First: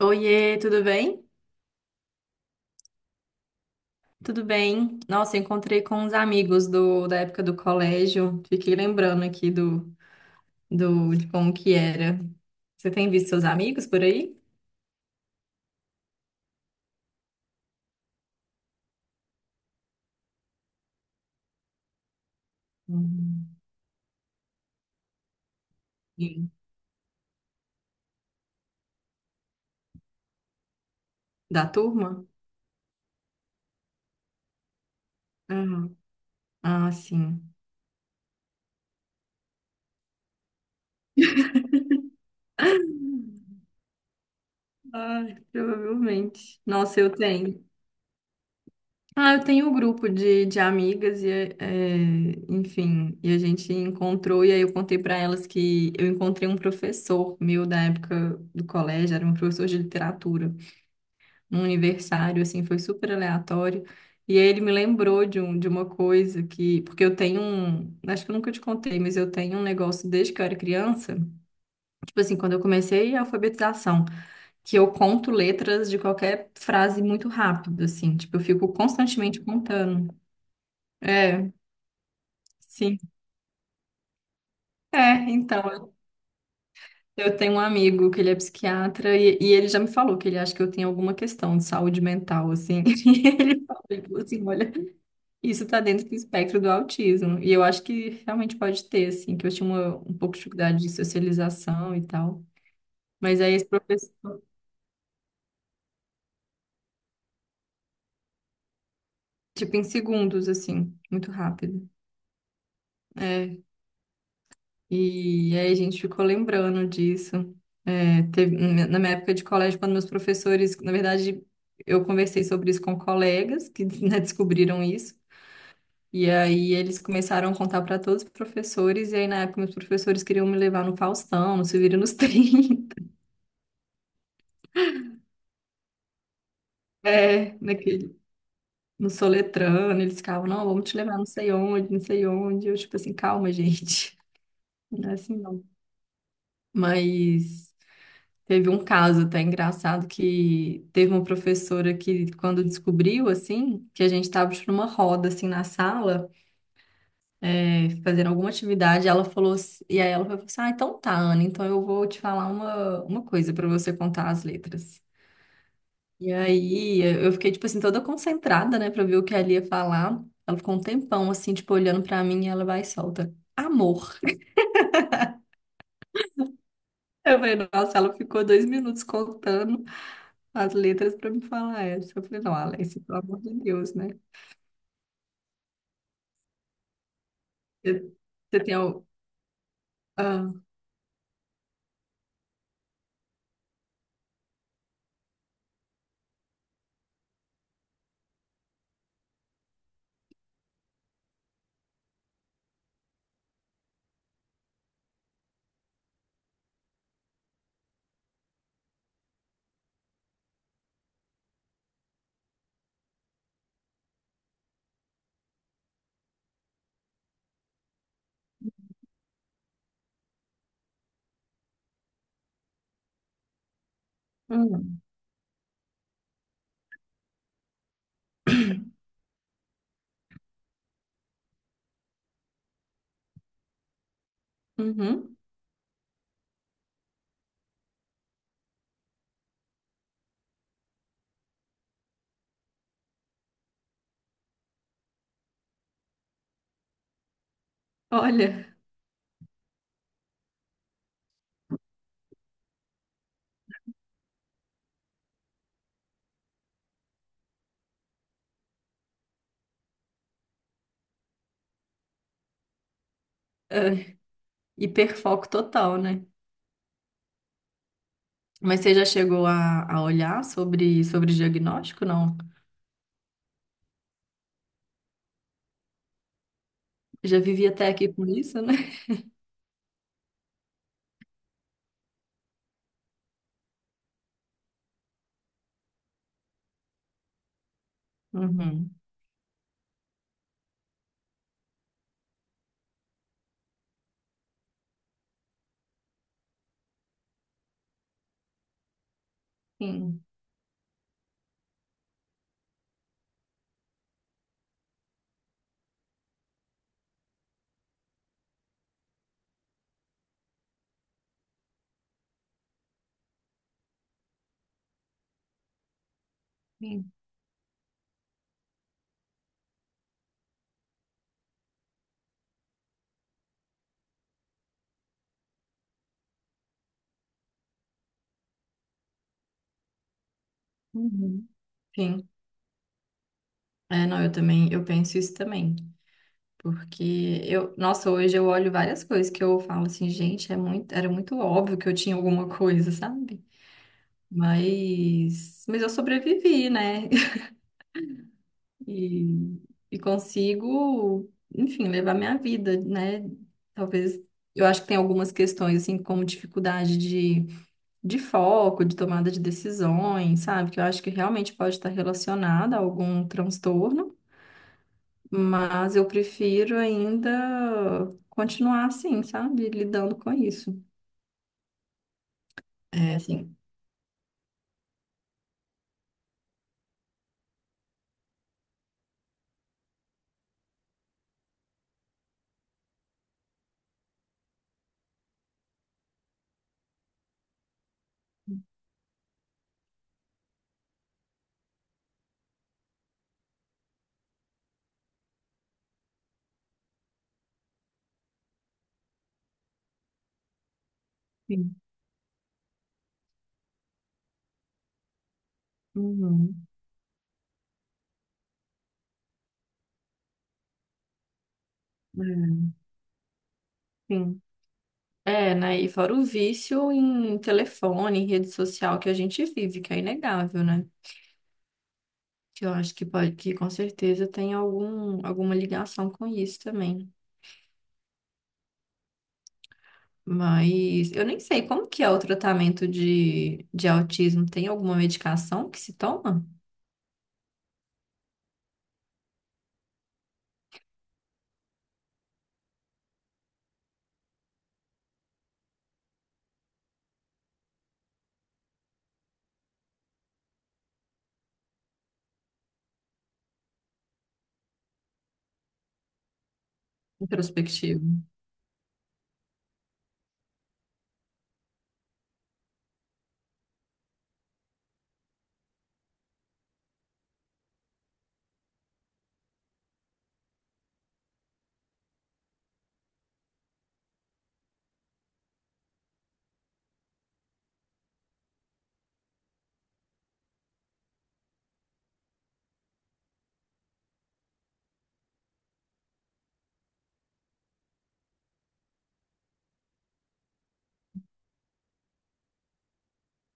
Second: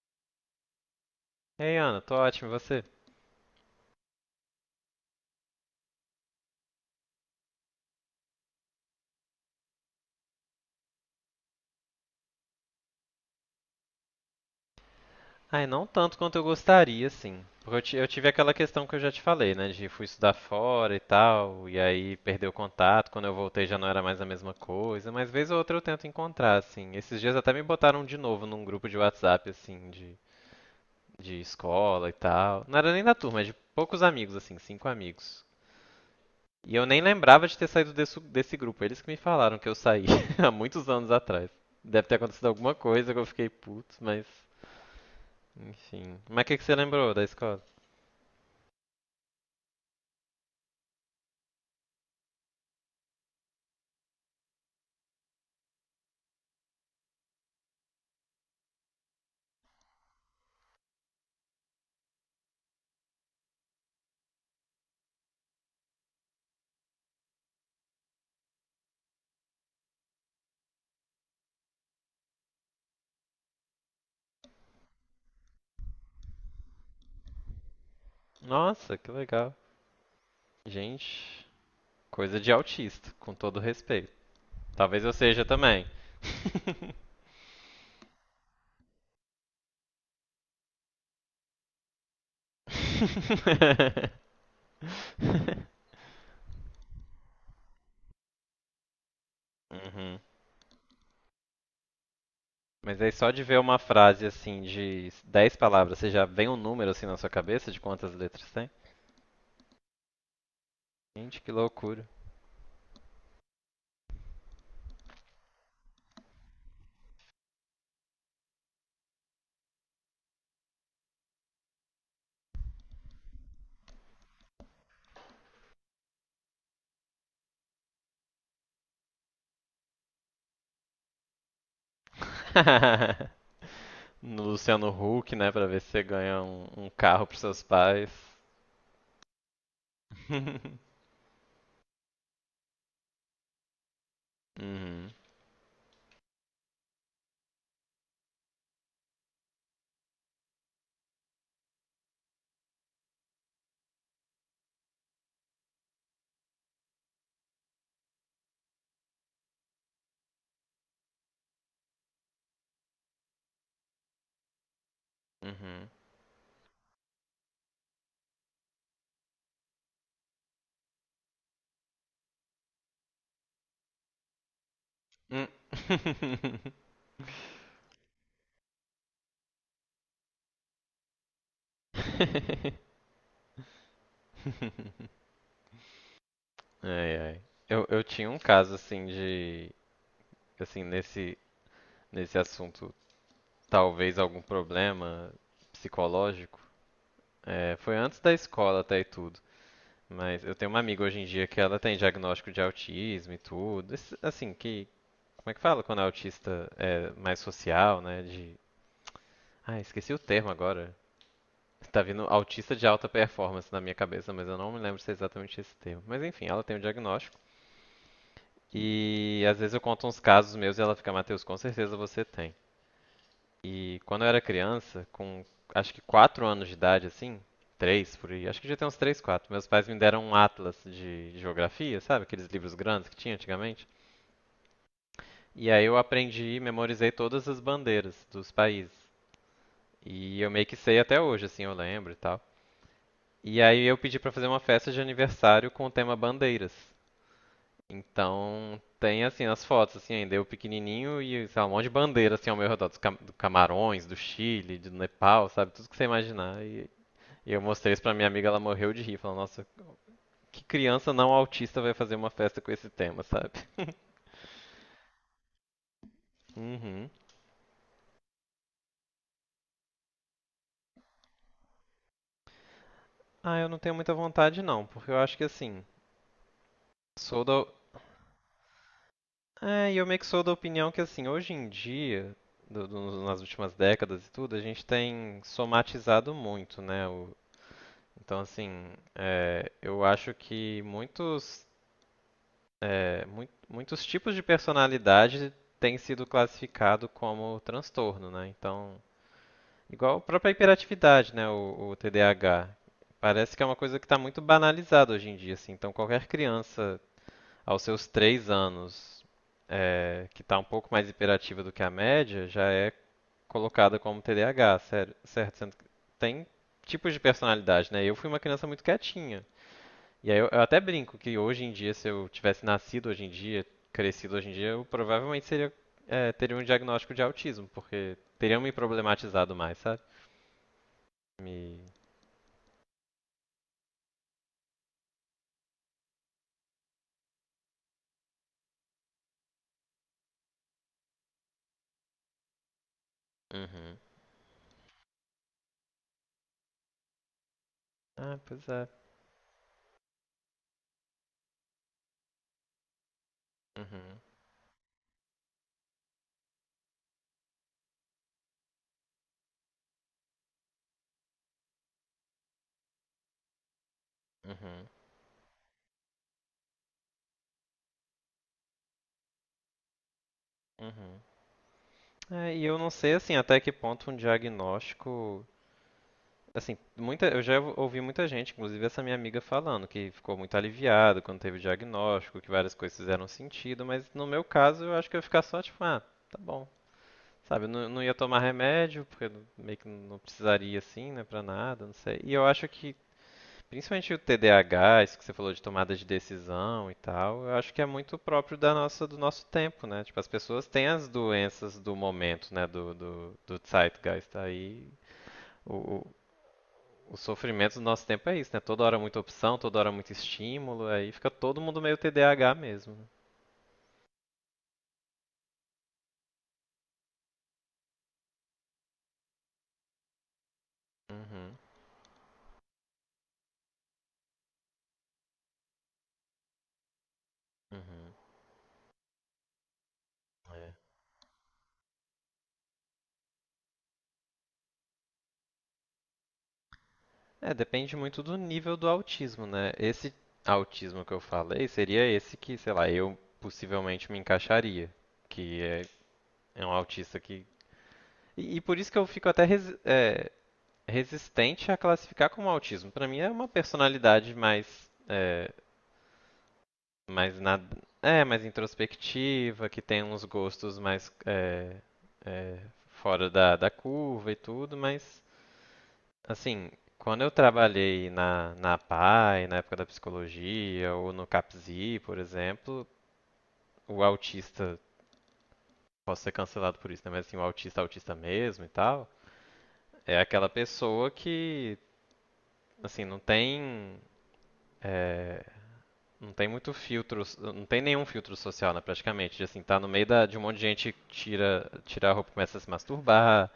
Oiê, tudo bem? Ei, Ana, tô ótimo, e você? Tudo bem. Nossa, encontrei com uns amigos da época do colégio. Fiquei lembrando aqui de como que era. Você tem visto seus amigos por aí? Ai, não tanto quanto eu gostaria, sim. Porque eu tive aquela questão que eu já te falei, né? De fui estudar fora e tal, e aí perdeu o contato. Quando eu Uhum. voltei já não era mais a mesma coisa, mas vez ou outra eu tento Sim. encontrar, assim. Esses dias até me botaram de novo num grupo de WhatsApp, assim, de Da escola e turma? tal. Não era nem da turma, é de poucos amigos, assim, cinco amigos. Uhum. E eu Ah, nem lembrava sim. de ter saído desse grupo. Eles que me falaram que eu saí há muitos anos atrás. Deve ter acontecido alguma coisa que eu fiquei puto, mas. Ai, Enfim. Mas o que, provavelmente. que você Nossa, eu lembrou da escola? tenho. Ah, eu tenho um grupo de amigas enfim, e a gente encontrou, e aí eu contei para elas que eu encontrei um professor meu da época do colégio, era um professor de literatura, num aniversário, assim, foi super aleatório, e aí ele me lembrou de uma coisa que, porque eu tenho um, acho que eu nunca te contei, mas eu tenho um negócio desde que eu era criança, tipo assim, quando eu comecei a alfabetização, que eu conto letras de qualquer frase muito rápido, assim, tipo, eu fico Nossa, que constantemente legal. contando. Gente, É. coisa de Sim. autista, com todo respeito. Talvez eu É, seja então, também. eu tenho um amigo que ele é psiquiatra e ele já me falou que ele acha que eu tenho alguma questão de saúde mental, assim. E ele falou assim, olha, isso tá dentro do espectro do autismo. E eu acho que realmente pode ter, assim, que eu tinha um Uhum. pouco de dificuldade de socialização e tal. Mas aí só Mas de aí ver esse uma frase professor, assim de 10 palavras, você já vem um número assim na sua cabeça de quantas letras tem? tipo, em segundos, assim, muito Gente, que rápido. loucura. É. E aí a gente ficou lembrando disso. É, na minha época de colégio, quando meus professores, na verdade, eu conversei sobre isso com colegas que, né, descobriram isso. E aí eles começaram a contar para todos os professores, e aí na época meus professores queriam me levar no Faustão, no Se Vira nos Trinta. No Luciano Huck, né, pra ver se você ganha um carro pros É, seus pais. No Soletrando, eles ficavam, não, vamos te levar não sei onde, não sei onde. Eu, tipo assim, calma, gente, não Uhum. é assim não. Mas. Teve um caso até engraçado que teve uma professora que, quando descobriu, assim, que a gente estava numa roda, assim, na sala, fazendo alguma atividade, ela falou, e aí ela falou assim, ah, então tá, Ana, então eu vou te falar uma coisa para você contar as letras. Uhum. E aí eu fiquei, tipo assim, toda concentrada, né, para ver o que ela ia falar. Ela ficou um tempão, assim, tipo, olhando para mim e ela vai e solta, amor. Hum. Eu falei, nossa, ela ficou dois minutos contando as letras para me falar essa. Eu falei, não, Alex, pelo amor de Deus, né? Ai, ai. Eu Você tinha um você caso tem assim o. de, Ah, assim, nesse assunto, talvez algum problema psicológico. É, foi antes da escola até e tudo. Mas eu tenho uma amiga hoje em dia que ela tem diagnóstico de autismo e tudo. Esse- Assim, que, como é que fala quando é autista é mais social, né? De, ah, esqueci o termo agora. Tá vindo autista de alta performance na minha cabeça, mas eu não me lembro se é exatamente esse termo. Mas enfim, ela tem o diagnóstico. E às vezes eu conto uns casos meus e ela fica, Matheus, com certeza você tem. E quando eu era hum, criança, com acho que 4 anos de idade, assim, 3, por aí, acho que já tem uns 3, 4. Meus pais me deram um atlas de geografia, sabe? Aqueles livros grandes que tinha antigamente. uhum. E aí eu aprendi, e memorizei todas as bandeiras dos países. E eu meio que sei até hoje, assim, eu lembro e tal. E aí eu pedi pra fazer uma festa de aniversário com o tema bandeiras. Olha, Então, tem assim as fotos assim ainda, eu pequenininho e sei lá, um monte de bandeira assim ao meu redor, dos Cam- do Camarões, do Chile, do Nepal, sabe? Tudo que você imaginar. E eu mostrei isso pra minha amiga, ela morreu de rir, falando, nossa, que criança não autista vai fazer uma festa com esse tema, sabe? ah, hiperfoco total, né? Uhum. Mas você já chegou a olhar sobre diagnóstico? Não. Ah, eu não tenho muita vontade não, porque eu acho que assim, Já sou da... vivi até aqui com isso, né? É, e eu meio que sou da opinião que assim, hoje em dia, do- do- nas últimas décadas e tudo, a gente tem somatizado muito, né, o- Então, assim, Uhum. é, eu acho que muitos, é, mui- muitos tipos de personalidade têm sido classificado como transtorno, né? Então, igual a Sim, própria hiperatividade, né? O TDAH. Parece que é uma coisa que está muito banalizada hoje em dia, assim. Então, qualquer criança aos seus três anos é, que está um pouco mais hiperativa do que a média já é colocada como TDAH, sério- certo? Sendo que tem sim. tipos de personalidade, né? Eu fui uma criança muito quietinha. E aí eu até brinco que hoje em dia, se eu tivesse nascido hoje em dia, crescido hoje em dia, eu provavelmente seria, eh, teria um diagnóstico de autismo, porque teriam me problematizado mais, sabe? Uhum. Me. Sim. É, não, eu também, eu penso isso também. Porque eu, nossa, hoje eu olho várias coisas que eu falo assim, gente, é muito, era muito óbvio que eu tinha alguma coisa, sabe? Uhum. Mas eu sobrevivi, né? Ah, pois é. E, e consigo, enfim, levar minha vida, né? Uhum. Talvez, eu acho que tem algumas questões, assim, como dificuldade de foco, de tomada de decisões, sabe? Que eu acho que realmente pode estar relacionada a algum transtorno, Uhum. mas eu prefiro ainda continuar assim, sabe? Lidando com isso. Uhum. É, e eu não sei É, assim assim. até que ponto um diagnóstico, assim, muita, eu já ouvi muita gente, inclusive essa minha amiga falando que ficou muito aliviado quando teve o diagnóstico, que várias coisas fizeram sentido, mas no meu caso eu acho que eu ia ficar só tipo, ah, tá bom. Sabe, eu não, não ia tomar remédio, porque eu meio que não precisaria assim, né, pra nada, não sei. E eu acho que, principalmente o TDAH, isso que você falou de tomada de decisão e tal, eu acho que é muito próprio da nossa, do nosso tempo, né? Tipo, as pessoas têm as Sim. doenças do momento, né, do zeitgeist aí. O, o, Uhum. o sofrimento do nosso tempo é isso, né? Toda hora muita opção, toda hora muito estímulo, aí fica todo mundo meio É, TDAH mesmo. Né? sim. É, né? E fora o vício em telefone, em rede social que a gente vive, que é inegável, né? Uhum, Que eu acho que pode, que com certeza tem algum, alguma ligação com isso também. uhum. É. Mas eu nem sei como que é o tratamento de autismo. Tem alguma medicação que se toma? É, depende muito do nível do autismo, né? Esse autismo que eu falei seria esse que, sei lá, eu possivelmente me encaixaria, que é, é um autista que. E por isso que eu fico até resi- é, resistente a classificar como autismo. Pra mim é uma personalidade mais, é, mais na, Introspectivo. é, mais introspectiva, que tem uns gostos mais é, é, fora da curva e tudo, mas Assim, quando eu trabalhei na PAI, na época da psicologia, ou no CAPSI, por exemplo, o autista, posso ser cancelado por isso, né? Mas assim, o autista, autista mesmo e tal, é aquela pessoa que, assim, não tem, é, não tem muito filtro, não tem nenhum filtro social, né, praticamente. De, assim, tá no meio de um monte de gente que tira a roupa, e começa a se masturbar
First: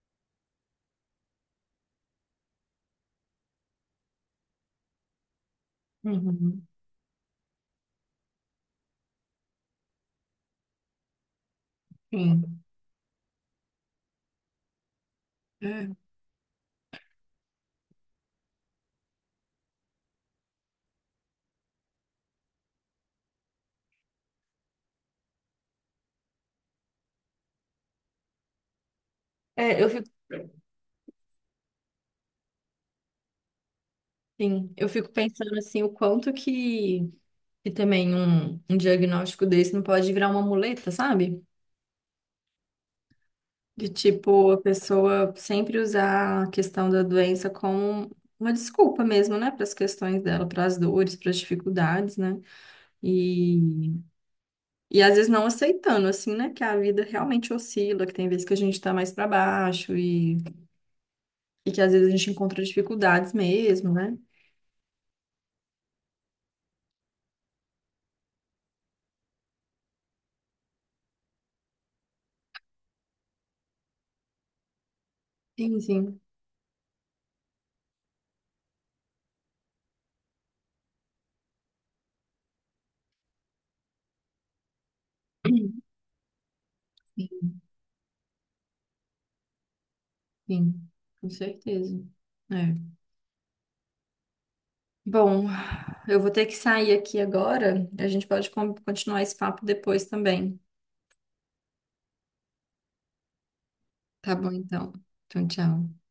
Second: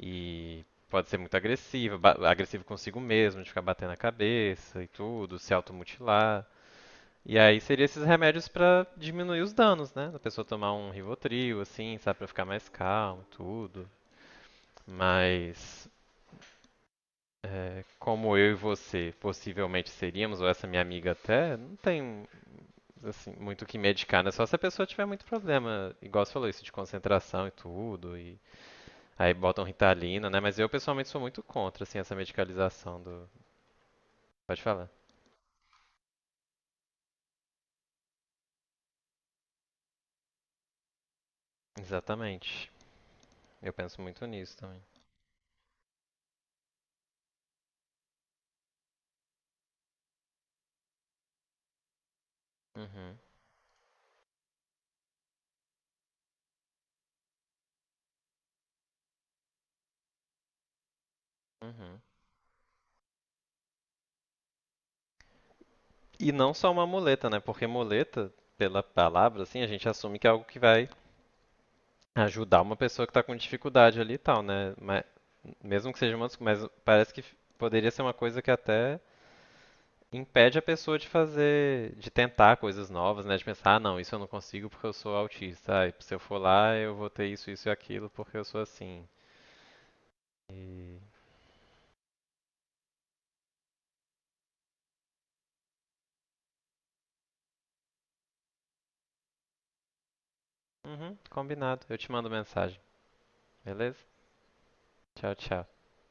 e pode ser muito agressiva, ba- agressivo consigo mesmo, de ficar batendo a cabeça e tudo, se automutilar. Uhum. E aí seria esses remédios pra diminuir os danos, né? Da pessoa tomar um Rivotril, assim, sabe, pra ficar Sim. mais calmo, tudo. Mas É. é, como eu e você possivelmente seríamos, ou essa minha amiga até, não tem assim, muito o que medicar, né? Só se a pessoa tiver muito problema, igual você falou isso de concentração e tudo, e aí botam É, eu fico. Ritalina, né? Mas eu pessoalmente sou muito contra assim essa medicalização do. Pode Sim, falar. eu fico pensando assim, o quanto que também um diagnóstico desse não pode virar uma muleta, sabe? Exatamente. Eu De penso muito tipo, nisso a também. pessoa sempre usar a questão da doença como uma desculpa mesmo, né, para as questões dela, para as dores, para as dificuldades, né? Uhum. E, e às vezes não aceitando, assim, né, que a vida realmente oscila, que tem vezes que a gente tá mais para baixo e que às Uhum. vezes a gente encontra dificuldades mesmo, né? E não só uma muleta, né? Porque muleta, pela palavra, assim, a gente assume que é algo que vai ajudar uma pessoa que está com dificuldade ali e tal, né? Mas, Sim, mesmo que seja sim. uma desculpa, mas parece que poderia ser uma coisa que até impede a pessoa de fazer, de tentar coisas novas, né? De pensar, ah, não, isso eu não consigo porque eu sou autista. Ah, e se eu for lá, eu vou ter Sim, isso, isso e aquilo porque eu sou assim. sim, E... com certeza. É. Bom, eu vou ter que sair aqui agora. A gente pode continuar esse papo depois também. Uhum, combinado. Eu te mando mensagem, beleza? Tá bom, então. Tchau, Então, tchau. tchau.